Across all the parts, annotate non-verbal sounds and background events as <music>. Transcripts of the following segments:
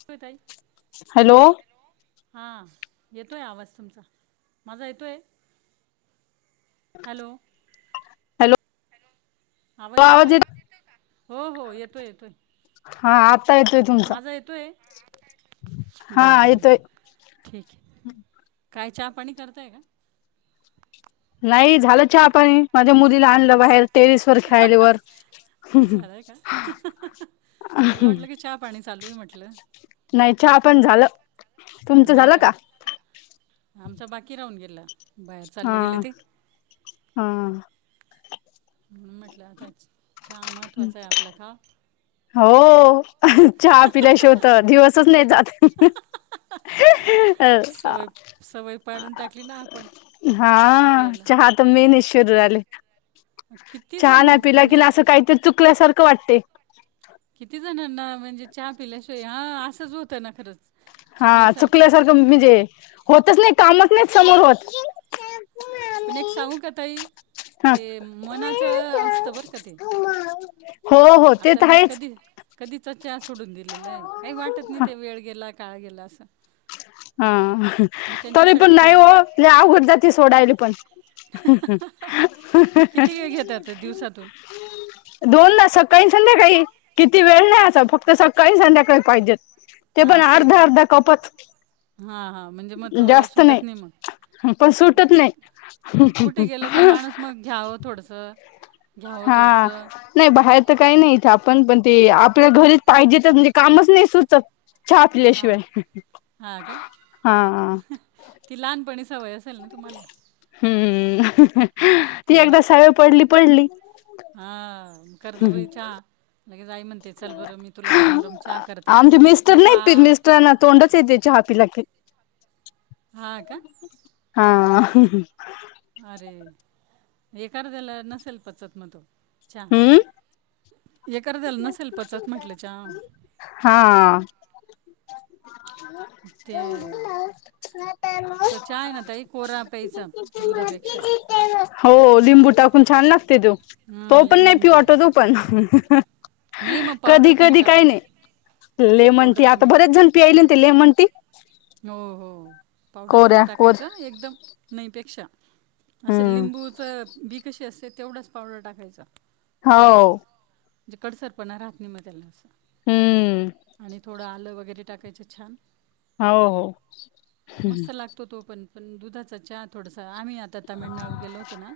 <unintelligible> Hello. Hello हां येतोय आवाज तुमचा माझा येतोय. हॅलो. हॅलो हॅलो आवाज येतोय, आवाज येतोय का हो हो येतोय येतोय. हा आत्ता येतोय तुमचा माझा येतोय बरं हा बरं येतोय. ठीक हे. काय चहा पाणी करताय का? नाही झालं चहापाणी माझ्या मुलीला आणलं बाहेर टेरिस वर खेळाल्या वर. झालंय का हा हा हा हा, मला वाटलं की चहा पाणी चालू आहे म्हटलं. नाही चहा पण झालं. झालं का, आमचा बाकी राहून गेला. बाहेर हा चालले गेले ते. हा म्हणून म्हटलं आता,, चहा महत्वाचा आहे आपल्या का? होऽऽऽ चहा पिल्या शिवाय तर दिवसच नाही जात. सवय, सवय पाडून टाकली ना आपण. हा, आपल्याला चहा तर मेन ईशू जाले. किती चहा जण नाही पिला कि म्हणजे असं काहीतरी चुकल्यासारखं वाटते. किती जणांना म्हणजे चहा पिल्याशिवाय हा असंच होतय ना खरंच. हा चुकल्यासारखं म्हणजे होतच नाही कामच नाही समोर होत. पण एक सांगू का ताई हा ते मनाचं असतं बरं का ते. हो हो ते आता तर मी आहेच कधी कधीचा च्या सोडून दिलेला आहे काही वाटत नाही ते वेळ गेला काळ गेला असं. हा मी तरी त्यांच्यासाठी पण नाही हो ठेवते लय अवघड जाती सोडायली पण. <inaudible> किती वेळ दिवसातून. दोन दा सकाळी संध्याकाळी,, किती वेळ नाही असं, फक्त सकाळी संध्याकाळी पाहिजेत. ते पण आसय अर्धा का,, अर्धा कपच हा हा. म्हणजे मग तो सुटत नाही मग,, पण नाही सुटत नाही, कुठे गेला का माणूस मग घ्यावं,, थोडसं. हां. नाही बाहेर तर काही नाही इथं आपण पण ते, आपल्या घरीच पाहिजे, तर म्हणजे कामच नाही सुचत. चहा हां पिल्याशिवाय,,, हां का हा, ती लहानपणी सवय असेल ना तुम्हाला? हम्म,,, ती एकदा सवय पडली, पडली. हा,, कर ग बई चहा. लगेच आई म्हणते, चल बरं मी तुला गरम गरम चहा करते,, आमचे मिस्टर म्हणजे नाहीत पीत तूऽ मिस्टरांना तोंडच येतेय चहा पिला की. हा का,, हा,, अरे एकाद्याला नसेल पचत मग तो चहा. हम्म एकरद्याला नसेल पचत म्हटलं चहा. हां,, ते हा म, मार तो चहा आहे ना ताई कोरा प्यायचा दुधापेक्षा <inaudible> हो,, लिंबू टाकून छान लागते तो,, तो हां पण नाही लेमन पिऊ टी वाटत, तो पण. नाही मग पावडर कधी कमी कधी काही टाकायचा नाही,, लेमन टी,, पावडर आता कमी बरेच टाका जण पियायले ना ते लेमन टी. हो हो,, पावडर कमी कोऱ्या कोर टाकायच हं एकदम,, नाहीपेक्षा. असं हम्म लिंबूचं बी कसं असते,, तेवढाच पावडर टाकायचा,, थोडसं. हो म्हणजे कडसरपणा राहात नाही मग त्याला,, हम्म असं आणि थोडं आलं वगैरे टाकायचं छान. हो हो,,, मस्त लागतो तो पण,, पण दुधाचा चहा थोडासा आम्हीऽ आता तामिळनाडू गेलो होतो ना,,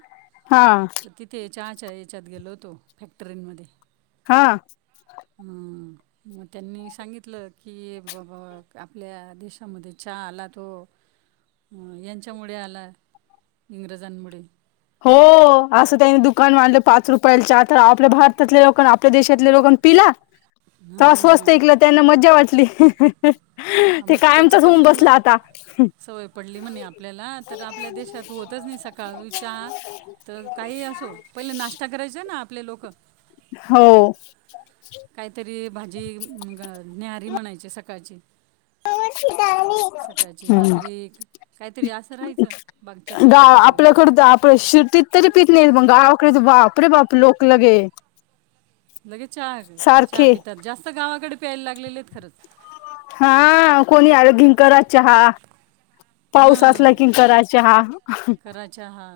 हा तर तिथऽ ते चहाच्या याच्यात गेलो होतो,, फॅक्टरींमध्येऽ हा, हम,, मग त्यांनी सांगितलं की बाबा,, आपल्या देशऽ मध्ये चहा आला तो यांच्यामुळे आला,, इंग्रजांमुळेऽ. हो,, असं त्यांनी दुकान मांडलं पाच रुपयाला चहा तर, आपल्या भारतातले लोक,, आपल्या देशातले लोक पिला. त स्वस्त हां ईकला, त्यांना मज्जा वाटली. ह, <inaudible> ते मग कायमचाच होऊन त्याच्यापासून ना,, बसला आता सवय पडली म्हणे आपल्याला,, तर आपल्या देशात होतऽ होतच नाही सकाळ, चहा,, तर काही असो,, पहिले नाश्ता करायचा ना आपले लोकं हो, काहीतरी भाजी न्याहारी म्हणायची सकाळची. सकाळची हम्म भाकरी काहीतरी असं राहायचं. बाग चटणी गा भाकरी वगैरे आपल्याकड आप शेतीत तरी पीत नाही, पण गावाकडे बापरे बाप लोक लगे लगेच चहा, चहा सारखे पितात, जास्त गावाकडे प्यायला लागलेले आहेत खरंच. हा,, कोणी आल की करा चहा. पाऊस असला हा,,, की करा चहा करा चाहा.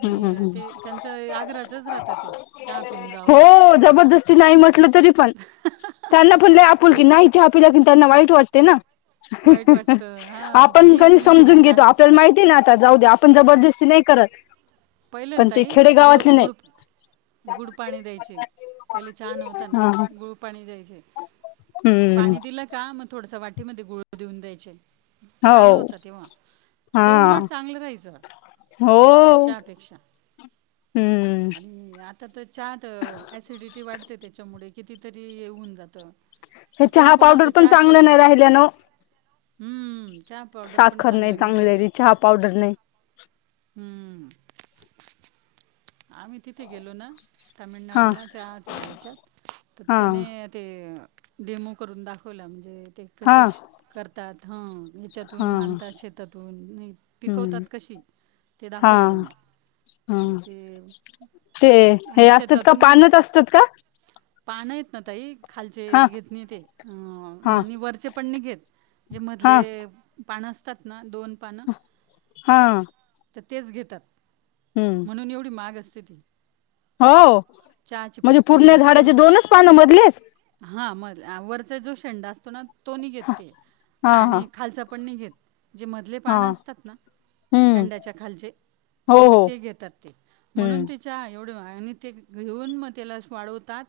आणि,, ते त्यांचं, आग्रहाच राहतं ते, चहा पिऊन जावा थोडसा किती नाही म्हटलं तरी पण,, त्यांना पण लय आपुल की,, एक नाही चहा पिला कि त्यांना वाईट वाटते ना. वाईट वाटतं हां आपण बाई पन तुम्ही बिना समजून घेतो, चहाचे आपल्याला चालले माहिती ना आता जाऊ द्या आपण जबरदस्ती नाही करत. पण पहिलेंना ते ताई गुड खेडेगावातले नाही गुडप गुळ पाणी द्यायचे पहिले चहा नव्हता ना हा गुळ पाणी द्यायचे. हम्म पाणी दिलं का मग थोडस वाटीमध्ये गुळ देऊन द्यायचे. छान हो होता तेव्हा हा ते उलट चांगलं राहायचं. हो चहापेक्षा हम्म आणि आता तर चहात ॲसिडिटी वाढते त्या त्याच्यामुळे कितीतरी येऊन जातं. हे कोणा चहा कोणाला पावडर तर पण चहा शिवाय चांगलं तर नाही राहिल्या ना हम्म चहा पावडर पण साखर चांगलं नाही राहिला चांगली चहा पावडर नाही हम्म आम्ही तिथे गेलो ना हा तामिळनाडूला चहाच्या ह्याच्यात तर हा त्याने ते डेमो करून दाखवला म्हणजे ते हा कसे करतात हं. हा याच्यातून आणता शेतातून पिकवतात हम्म कशी ते हा दाखवलं त्याने हा मग ते ते हे आणि असतात का शेतातून पानच असतात का पानं येत ना ताई खालचे हा घेत नाही ते अ हा म्हणे वरचे पण नाही घेत. जे मधले हा पान असत <unintelligible> त ना दोन पान हा तर तेच घेतात. हम्म म्हणून एवढी महाग असते ती. हो चहाची म्हणजे पत्ती पुर्ण झाडाचे दोनच पानं मधले. हा म वरचा जो शेंडा असतो ना तो नाही घेत ते हा हा आणि खालसा पण नाही घेत जे मधले हा पाणं असतात ना हम्म शंड्याच्या खालचे हो हो ते घेतात. म्हणून हम्म ती चहा एवढी आणि ते घेऊन मग त्याला वाढवतात.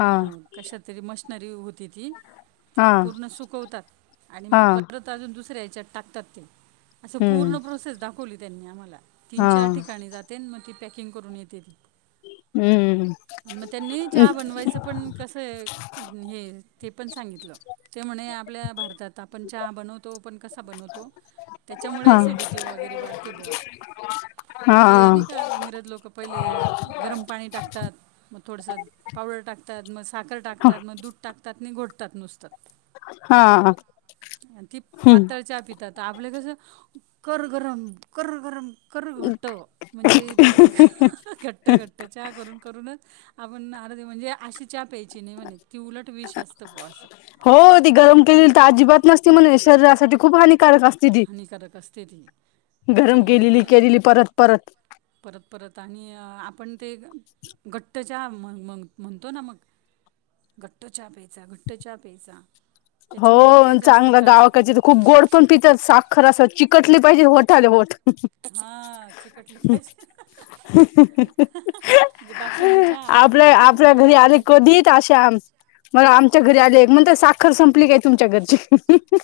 हा अ कशात तरी मशनरी होती ती. हा तिला पूर्ण सुकवतात आणि मग हा परत अजून दुसऱ्या याच्यात टाकतात ते. असं पूर्ण हम्म प्रोसेस दाखवली त्यांनी आम्हाला तीन हा चार ठिकाणी पकिंग करून येते हम्म मग त्यांनी चहा बनवायचं पण कसंय हे ते पण सांगितलं. ते म्हणे आपल्या भारतात आपण चहा बनवतो पण कसा बनवतो. त्याच्यामुळे ॲसिडिटी वगैरे वाढते बोसं. ह <inaudible> ते नाही का इंग्रज लोकं पहिले गरम पाणी टाकतात. मग थोडसं पावडर टाकतात मग साखर टाकतात मग दूध टाकतात नाही घोटतात नुसत. हा आणि ती हम्म पातळ चहा पितात. तर आपलं कसं कर गरम कर गरम कर घट्ट. म्हणजे ती घट्ट घट्ट चहा करून करूनच आपण अर्दी म्हणजे अशी चहा प्यायची नाही म्हणे ती उलट विश असत प असं हो ती गरम केलेली तर अजिबात नसती म्हणे शरीरासाठी खूप हानिकारक असते. हानिकारक असते ती गरम त्याच्यामुळे केलेली ते केलेली परत परत. परत परत आणि आपण ते घट्टच्या म म म्हणतो ना मग घट्टचहा प्यायचा घट्टचहा प्यायचा त्याच्यामुळे ते हो जास्त चांगला त्रास होतो गावाकाची तर खूप गोड पण पितात साखर असं चिकटली पाहिजे होठाले होट. <inaudible> हां चिकटले पाहिजे म्हणजे बासुंदी चहा आता तर आपल्या किती आपल्या दुकाने घरी आले टाकलेले आहेत कधी अशा मला आमच्या घरी आले म्हणते साखर संपली काय तुमच्या घरची?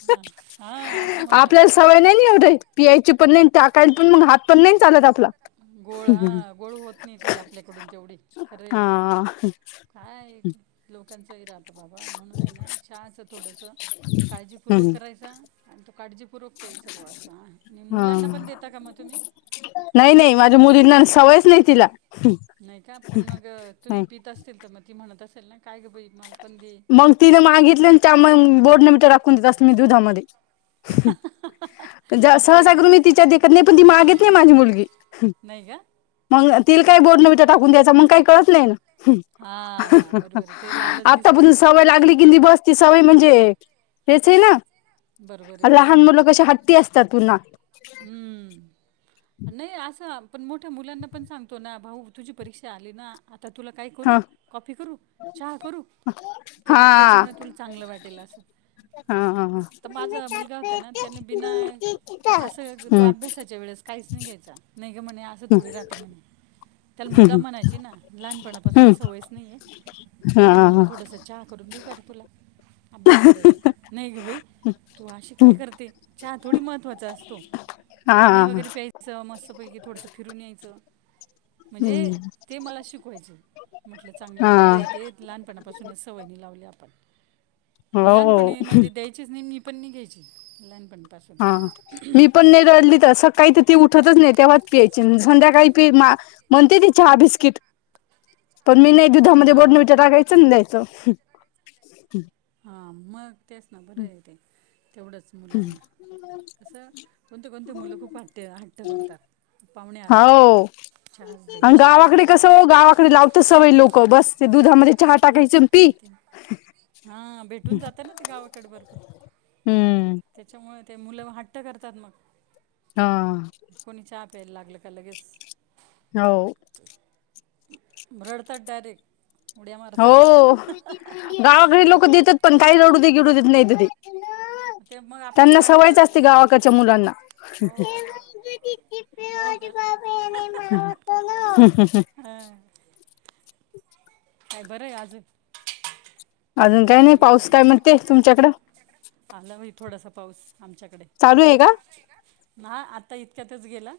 हां हां असं म्हणतात आपल्याला सवय नाही नि एवढी ना पियायची पण नाही टाकायला पण मग हात पण नाही चालत आपला गोड हां गोड होत नाही ती आपल्याकडून तेवढी खरं आहे ते हा काय लोकांचंही राहतं बाबा म्हणून आहे ना चहाच थोडस काळजीपूर्वक हा करायचा आणि तो काडजीपूर्वक प्यायचं ब अस आणि मुलांना पण देता का मग तुम्ही? नाही नाही माझ्या मुलींना सवयच नाही तिला. नाही का पण मग अ, तुम्ही पित असतील तर मग ती म्हणत असेल ना काय ग बाई मालपण दे. मग तिने मागितले आणि त्या बोर्ने मीठा टाकून देत असते मी दुधामध्ये <unintelligible> असं आहे सहसा का मी तिच्या देखत नाही पण ती मागेत नाही माझी मुलगी. <unintelligible> नाही का मग तिला काही बोनविटा टाकून द्यायं मग काही कळत नाही ना हा हा बर बर ते लालच दिसत आतापासून बस सवय लागली कि बसती सवय म्हणजे हेच आहे ना बरोबर आहे लहान बरोबर आहे मुलं कशी हट्टी असतात पुन्हा <unintelligible> हम्म- नाही असं पण मोठ्या मुलांना पण सांगतो ना भाऊ तुझी परीक्षा आली ना <unintelligible> आता तुला काय करू ह कॉफी करू चहा करू <unintelligible> हा त्याच्यामुळे तुला चांगलं वाटेल असं <unintelligible> हा हा तर माझा मुलगा होता ना त्याने बिना <unintelligible> असं तो हम्म अभ्यासाच्या वेळेस काहीच नाही घ्यायचा नाही ग म्हणे असं थोडी राहत म्हणे <unintelligible> त्याला मुद्दा हम्म म्हणायची ना लहानपणापासून हम्म सवयच नाहीये हा अरे भाऊ थोडस चहा <unintelligible> करून देऊ का रे तुला <unintelligible> अभ्यास करायला नाही ग बाई तू अशी काय करते चहा थोडी महत्त्वाच अस <unintelligible> पाणी वगैरे प्यायचं मस्त पैकी थोडसं फिरून यायचं. <unintelligible> म्हणजे ते मला शिकवायचे म्हटलं चांगलं आहे हा बरं हा आहे ते. <unintelligible> लानपणापासूनच सवय नाही लावली आपण लहानप हो म्हणजे द <unintelligible> नाही मी पण नाही घ्यायची लहानपणीपासून हा <unintelligible> मी पण नाही रडली तर सकाळी तर ती उठतच नाही तेव्हा <unintelligible> सध्याकाळी म्हणते ती चहा बिस्कीट पण मी नाही <unintelligible> दुधामध्ये हां हां बोडमिटा टायचं नाही द्यायचं <unintelligible> हा मग तेच ना बरं आहे ते तेवढंच? <unintelligible> मुलांना तसं कोणती कोणती मुलं खूप हट्ट हट्ट करतात. <unintelligible> आले का हो चहाच दे आणि चहाच गावाकडे दे मला कसं हो गावाकडे लावत सवय लोक बस ते दुधामध्ये चहा टाकायच अन पी आणि ते हां भेटून <unintelligible> जातं ना ते गावाकडे बरोबर हम्म <unintelligible> त्याच्यामुळे ते मुलं हट्ट करतात मग. <unintelligible> हा <unintelligible> कोणी चाहा प्यायला लागल की लगेच <unintelligible> हो. <unintelligible> रडतात डायरेक्ट उड्या मारतात <unintelligible> हो गावाकडील लोक देतात पण काही रडू दे गिडू देत नाही ती. ते <unintelligible> मग त्यांना आपल्याला रागवतात सवयच असती गावाकच्या मुलांना. हो का <unintelligible> <unintelligible> <unintelligible> हं <unintelligible> काय बर आहे आज. <unintelligible> अजून काय नाही पाऊस काय म्हणते तुमच्याकडं? <unintelligible> आला भाई थोडासा पाऊस आमच्याकडे चालू आहे का <unintelligible> हा आता इतक्यातच गेल <unintelligible>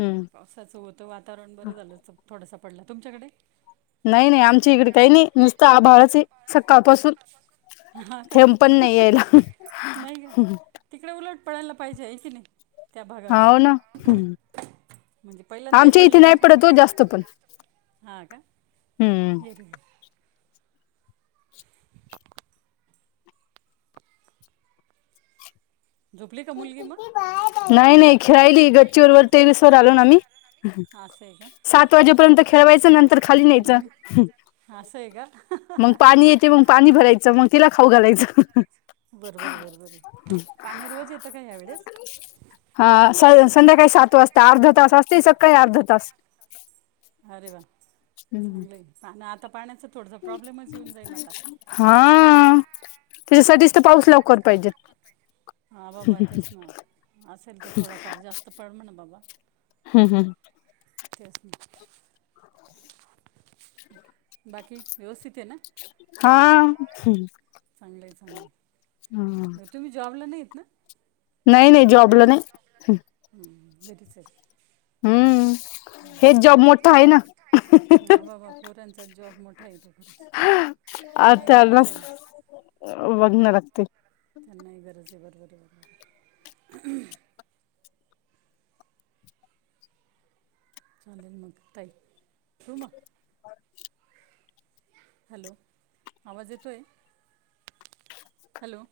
हम्म <unintelligible> असंचं होतं वातावरण बरं झालं थोडासा पडला तुमच्याकडे? <unintelligible> नाही नाही आमच्या इकडे काही नाही नुसतं आभावाचे <unintelligible> सकाळपासून हा का थेम पण नाही यायला नाही का <unintelligible> तिकडे उलट पडायला पाहिजे आहे की नाही त्या भागाकडे हाव ना <unintelligible> म्हणजे पहिल्यांदाही आमच्या इथे पडलेला नाही का पडत पाऊस ओ जास्त पण <unintelligible> हा का हम्म जर <unintelligible> झोपली का मुलगी मग <unintelligible> नाही नाही खेळाली गच्चीवरवरर टेरिस वर आलो ना आम्ही <unintelligible> असं आहे का सात वाजेपर्यंत खेळवायचं नंतर खाली नाही न्यायचं ना असं आहे का ते मग पाणी भरायचं मग तिला खाऊ घालायचं बरोबर आहे बरोबर आहे पाने रोज येतं का यावेळेस हा संध्याकाळी सात वाजता अर्ध तास असते सकाळी अर्ध तास अरे वा चांगलं पा आता पाण्याचा थोडस प्रॉब्लेमच येऊन जाईल आता हा त्याच्यासाठीच तर पाऊस लवकर पाहिजेत हा बाबा तेच ना असेल तर थोडाफार जास्त पड म्हणा बाबा हम हम त्याच म बाकी व्यवस्थित आहे ना हा चांगलं आहे चांगलं आहे हम तुम्ही जॉबला नाहीत ना नाही जॉबला नाही जॉब नाही घरीच आहे हम्म हेच जॉब ह् मोठा आहे ना जठ आहे ह बाबा पोरांचा जॉब मोठा येतो खरंच त्यांना ह गरज आहे ना वघ् न लागते त्यांना गरज आहे बरोबर बरोबर आहे चालेल मग तय होू म हॅलो आवाज येतोय हॅलो